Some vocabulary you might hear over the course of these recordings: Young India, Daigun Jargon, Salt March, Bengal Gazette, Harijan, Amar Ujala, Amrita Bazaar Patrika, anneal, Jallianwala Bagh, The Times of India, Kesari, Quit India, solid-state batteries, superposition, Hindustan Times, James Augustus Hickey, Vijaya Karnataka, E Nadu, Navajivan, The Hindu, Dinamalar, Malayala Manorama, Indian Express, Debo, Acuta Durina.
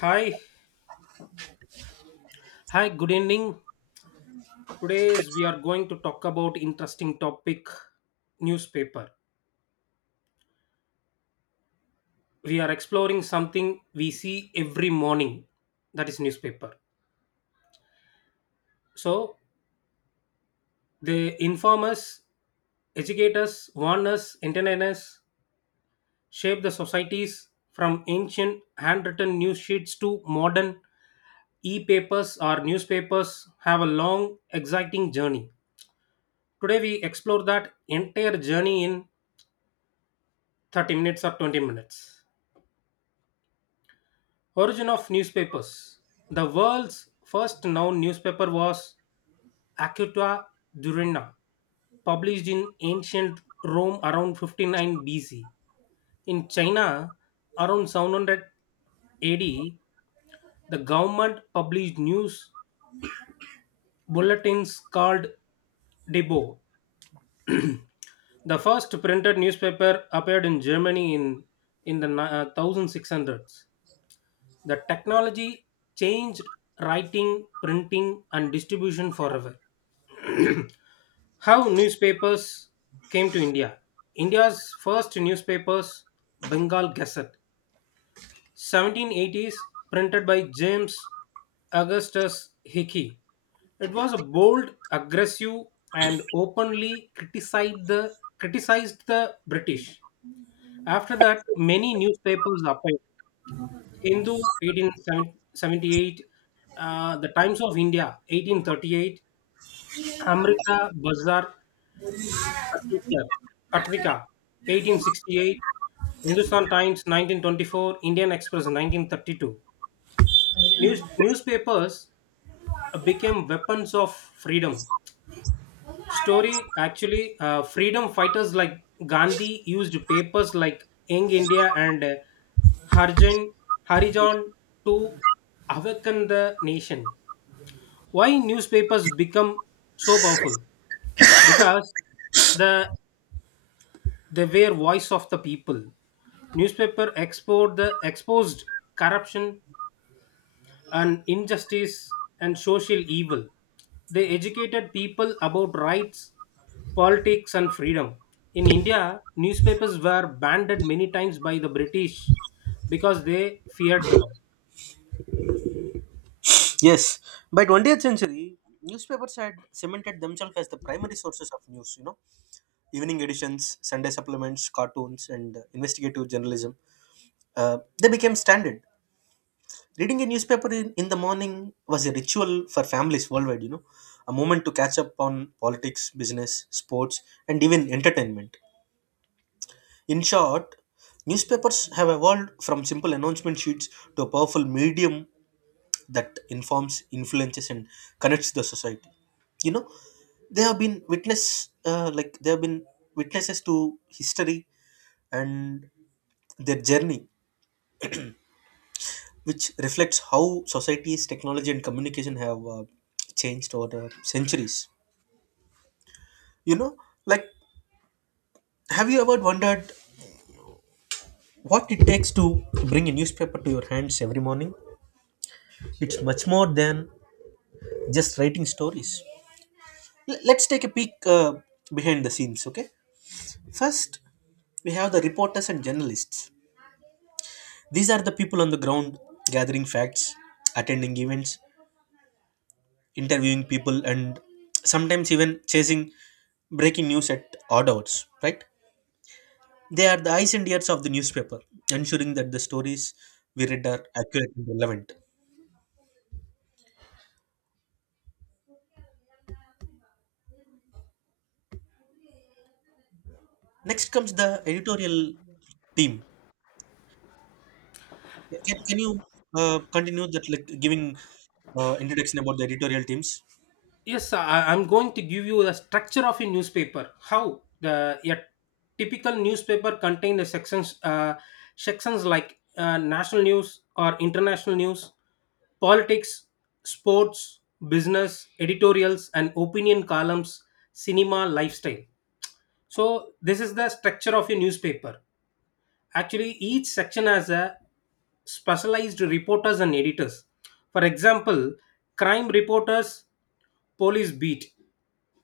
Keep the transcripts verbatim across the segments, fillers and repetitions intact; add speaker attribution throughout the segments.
Speaker 1: Hi, hi, good evening. Today is we are going to talk about interesting topic newspaper. We are exploring something we see every morning, that is newspaper. So they inform us, educate us, warn us, entertain us, shape the societies from ancient handwritten news sheets to modern e-papers or newspapers have a long exciting journey. Today we explore that entire journey in thirty minutes or twenty minutes. Origin of newspapers. The world's first known newspaper was Acuta Durina, published in ancient Rome around fifty nine B C. In China, around seven hundred A D, the government published news bulletins called Debo. The first printed newspaper appeared in Germany in, in the ni- uh, sixteen hundreds. The technology changed writing, printing, and distribution forever. How newspapers came to India. India's first newspapers, Bengal Gazette, seventeen eighties, printed by James Augustus Hickey. It was a bold, aggressive, and openly criticized the criticized the British. After that, many newspapers appeared. Hindu eighteen seventy-eight, uh, The Times of India eighteen thirty-eight, Amrita Bazaar, Patrika, Patrika eighteen sixty-eight, Hindustan Times nineteen twenty-four, Indian Express nineteen thirty-two. News, newspapers uh, became weapons of freedom. Story actually, uh, freedom fighters like Gandhi used papers like Young India and uh, Harjan, Harijan to awaken the nation. Why newspapers become so powerful? Because the they were voice of the people. Newspaper export the exposed corruption and injustice and social evil. They educated people about rights, politics, and freedom. In India, newspapers were banned many times by the British because they feared them.
Speaker 2: Yes, by twentieth century, newspapers had cemented themselves as the primary sources of news. You know, evening editions, Sunday supplements, cartoons, and uh, investigative journalism. Uh, they became standard. Reading a newspaper in, in the morning was a ritual for families worldwide. You know, a moment to catch up on politics, business, sports, and even entertainment. In short, newspapers have evolved from simple announcement sheets to a powerful medium that informs influences and connects the society. you know they have been witness uh, like they have been witnesses to history, and their journey which reflects how societies technology and communication have uh, changed over the centuries. you know like have you ever wondered what it takes to bring a newspaper to your hands every morning? It's much more than just writing stories. L- let's take a peek uh, behind the scenes, okay? First, we have the reporters and journalists. These are the people on the ground, gathering facts, attending events, interviewing people, and sometimes even chasing breaking news at odd hours, right? They are the eyes and ears of the newspaper, ensuring that the stories we read are accurate and relevant. Next comes the editorial team. Can, can you uh, continue that, like giving uh, introduction about the editorial teams?
Speaker 1: Yes, I, I'm going to give you the structure of a newspaper. How the a typical newspaper contain the sections, uh, sections like uh, national news or international news, politics, sports, business, editorials, and opinion columns, cinema, lifestyle. So this is the structure of a newspaper. Actually, each section has a specialized reporters and editors. For example, crime reporters, police beat,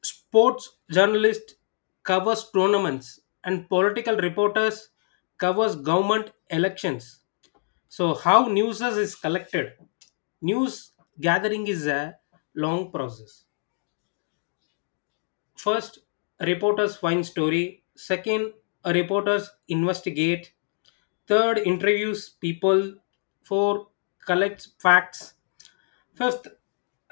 Speaker 1: sports journalists covers tournaments, and political reporters covers government elections. So how news is collected. News gathering is a long process. First, reporters find story. Second, reporters investigate. Third, interviews people. Four, collects facts. Fifth,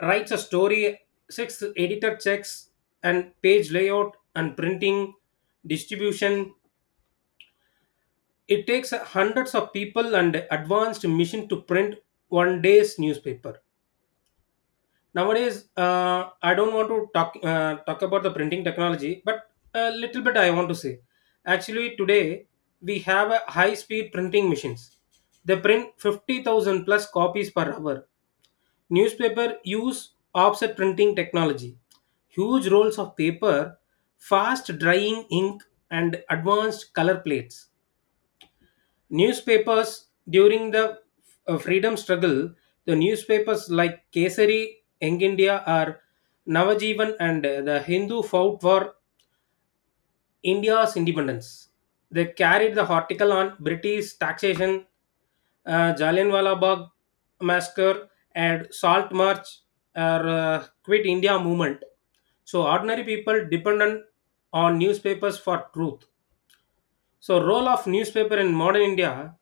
Speaker 1: writes a story. Sixth, editor checks and page layout and printing distribution. It takes hundreds of people and advanced machine to print one day's newspaper. Nowadays, uh, I don't want to talk uh, talk about the printing technology, but a little bit I want to say. Actually, today we have a high-speed printing machines. They print fifty thousand plus copies per hour. Newspaper use offset printing technology, huge rolls of paper, fast drying ink, and advanced color plates. Newspapers during the uh, freedom struggle, the newspapers like Kesari, Young India, or Navajivan and uh, the Hindu fought for India's independence. They carried the article on British taxation, uh, Jallianwala Bagh massacre, and Salt March or uh, Quit India movement. So ordinary people dependent on newspapers for truth. So role of newspaper in modern India,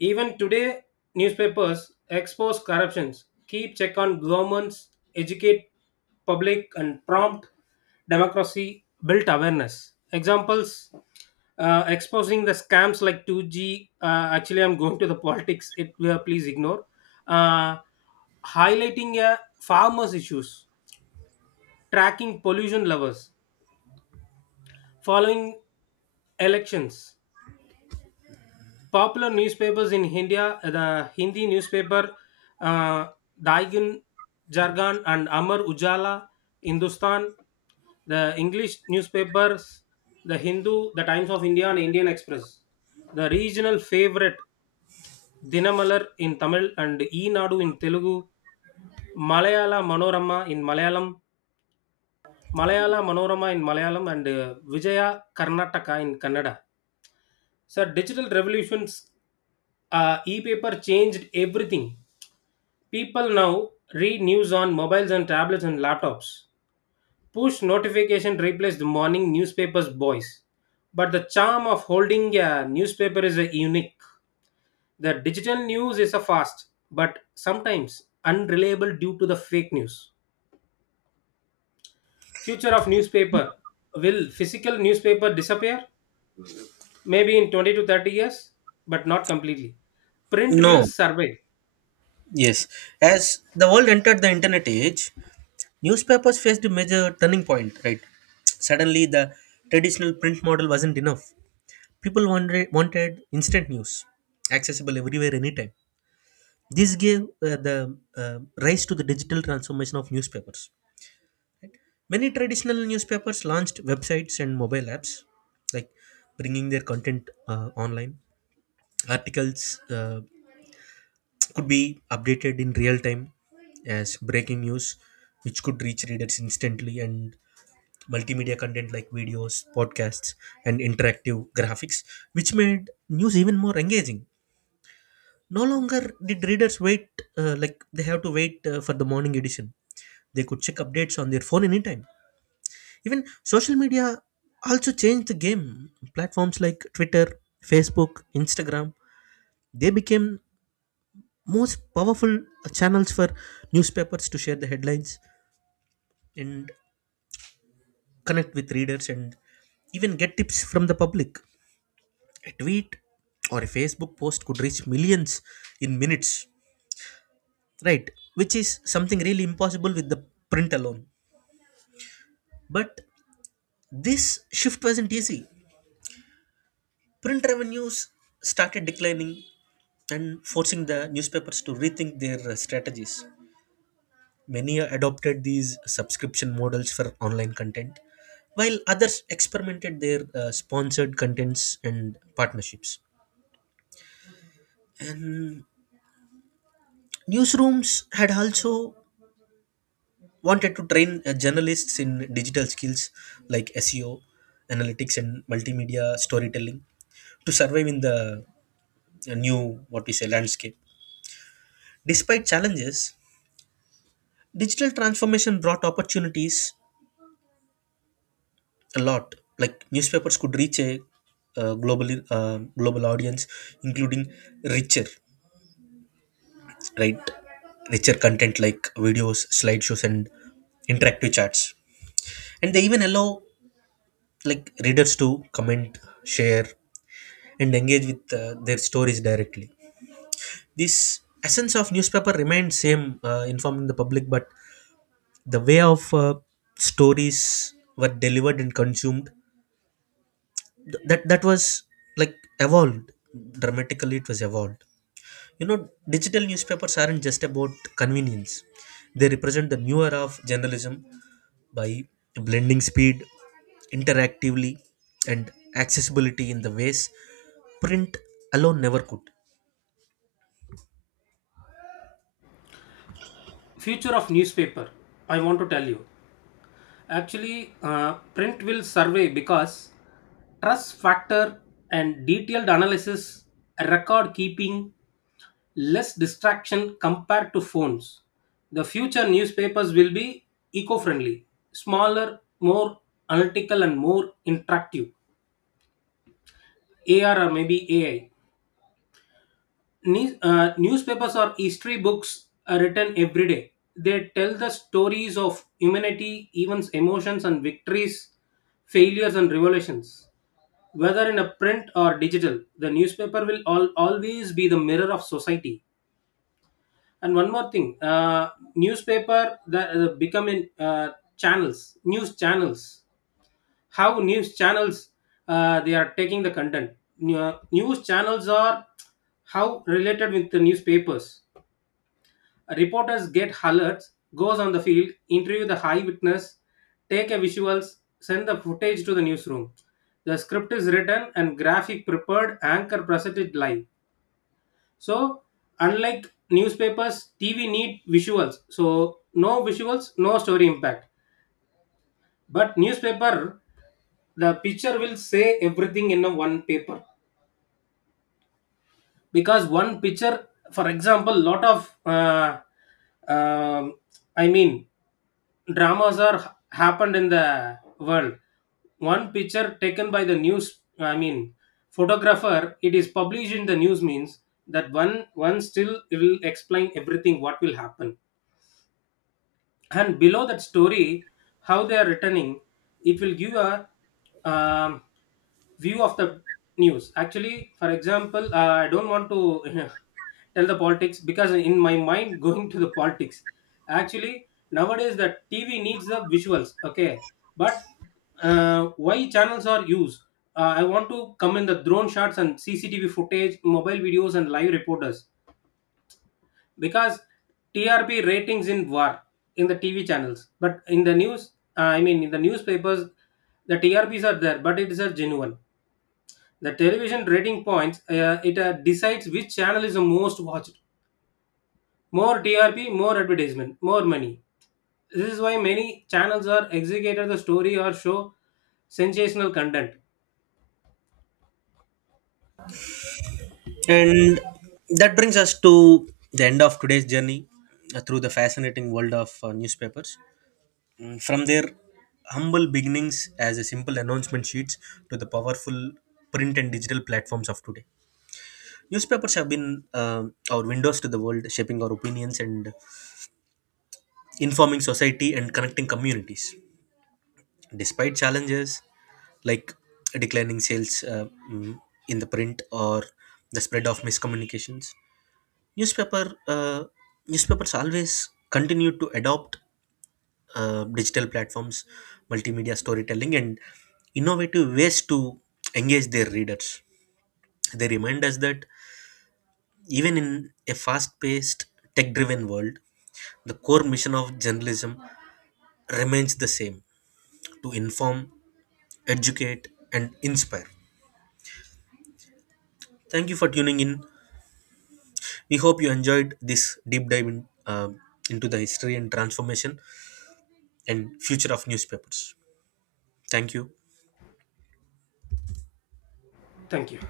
Speaker 1: even today newspapers expose corruptions, keep check on governments, educate public and prompt democracy, build awareness. Examples, uh, exposing the scams like two G. Uh, actually, I'm going to the politics. It uh, please ignore. Uh, Highlighting uh, farmers' issues, tracking pollution levels, following elections. Popular newspapers in India, uh, the Hindi newspaper, uh, Daigun Jargon and Amar Ujala, Hindustan, the English newspapers, the Hindu, the Times of India, and Indian Express. The regional favorite Dinamalar in Tamil and E Nadu in Telugu, Malayala Manorama in Malayalam, Malayala Manorama in Malayalam, and uh, Vijaya Karnataka in Kannada. So, digital revolutions, uh, e-paper changed everything. People now read news on mobiles and tablets and laptops. Push notification replaced the morning newspaper's boys. But the charm of holding a newspaper is a unique. The digital news is a fast, but sometimes unreliable due to the fake news. Future of newspaper. Will physical newspaper disappear? Maybe in twenty to thirty years, but not completely. Print will
Speaker 2: No.
Speaker 1: survive.
Speaker 2: Yes. As the world entered the internet age, newspapers faced a major turning point, right? Suddenly, the traditional print model wasn't enough. People wanted, wanted instant news, accessible everywhere, anytime. This gave uh, the uh, rise to the digital transformation of newspapers, right? Many traditional newspapers launched websites and mobile apps, like bringing their content uh, online. Articles uh, could be updated in real time as breaking news, which could reach readers instantly, and multimedia content like videos, podcasts, and interactive graphics, which made news even more engaging. No longer did readers wait, uh, like they have to wait uh, for the morning edition. They could check updates on their phone anytime. Even social media also changed the game. Platforms like Twitter, Facebook, Instagram, they became most powerful channels for newspapers to share the headlines and connect with readers and even get tips from the public. A tweet or a Facebook post could reach millions in minutes, right? Which is something really impossible with the print alone. But this shift wasn't easy. Print revenues started declining, and forcing the newspapers to rethink their uh, strategies. Many adopted these subscription models for online content, while others experimented their uh, sponsored contents and partnerships. And newsrooms had also wanted to train uh, journalists in digital skills like S E O, analytics, and multimedia storytelling to survive in the uh, new, what we say, landscape. Despite challenges, digital transformation brought opportunities a lot. Like newspapers could reach a uh, global uh, global audience, including richer, right, richer content like videos, slideshows, and interactive charts. And they even allow like readers to comment, share, and engage with uh, their stories directly. This essence of newspaper remained same, uh, informing the public, but the way of uh, stories were delivered and consumed th- that that was like evolved dramatically. It was evolved. You know, digital newspapers aren't just about convenience; they represent the new era of journalism by blending speed, interactively, and accessibility in the ways print alone never could.
Speaker 1: Future of newspaper. I want to tell you. Actually, uh, print will survey because trust factor and detailed analysis, record keeping, less distraction compared to phones. The future newspapers will be eco friendly, smaller, more analytical, and more interactive. A R or maybe A I. Ne- uh, newspapers or history books are written every day. They tell the stories of humanity, events, emotions, and victories, failures, and revolutions. Whether in a print or digital, the newspaper will al- always be the mirror of society. And one more thing, uh, newspaper that uh, become in uh, channels, news channels. How news channels uh, they are taking the content. New- uh, news channels are how related with the newspapers. Reporters get alerts, goes on the field, interview the eyewitness, take a visuals, send the footage to the newsroom. The script is written and graphic prepared, anchor presented live. So unlike newspapers, T V need visuals. So no visuals, no story impact. But newspaper, the picture will say everything in a one paper, because one picture, for example, lot of uh, um I mean dramas are ha- happened in the world. One picture taken by the news I mean photographer, it is published in the news means that one one still will explain everything what will happen. And below that story, how they are returning, it will give a um, view of the news. Actually, for example, uh, I don't want to tell the politics because in my mind going to the politics. Actually nowadays the TV needs the visuals, okay. But uh, why channels are used, uh, I want to come in the drone shots and cctv footage, mobile videos and live reporters. Because T R P ratings in war in the T V channels, but in the news, uh, I mean in the newspapers, the T R Ps are there, but it is a genuine. The television rating points uh, it uh, decides which channel is the most watched. More T R P, more advertisement, more money. This is why many channels are executed the story or show sensational content.
Speaker 2: And that brings us to the end of today's journey uh, through the fascinating world of uh, newspapers. Mm, From their humble beginnings as a simple announcement sheets to the powerful print and digital platforms of today. Newspapers have been um our windows to the world, shaping our opinions and informing society and connecting communities. Despite challenges like declining sales, uh, mm, in the print or the spread of miscommunications, newspaper uh, newspapers always continue to adopt uh, digital platforms, multimedia storytelling, and innovative ways to engage their readers. They remind us that even in a fast paced, tech driven world, the core mission of journalism remains the same: to inform, educate, and inspire. Thank you for tuning in. We hope you enjoyed this deep dive in, uh, into the history and transformation and future of newspapers. Thank you.
Speaker 1: Thank you.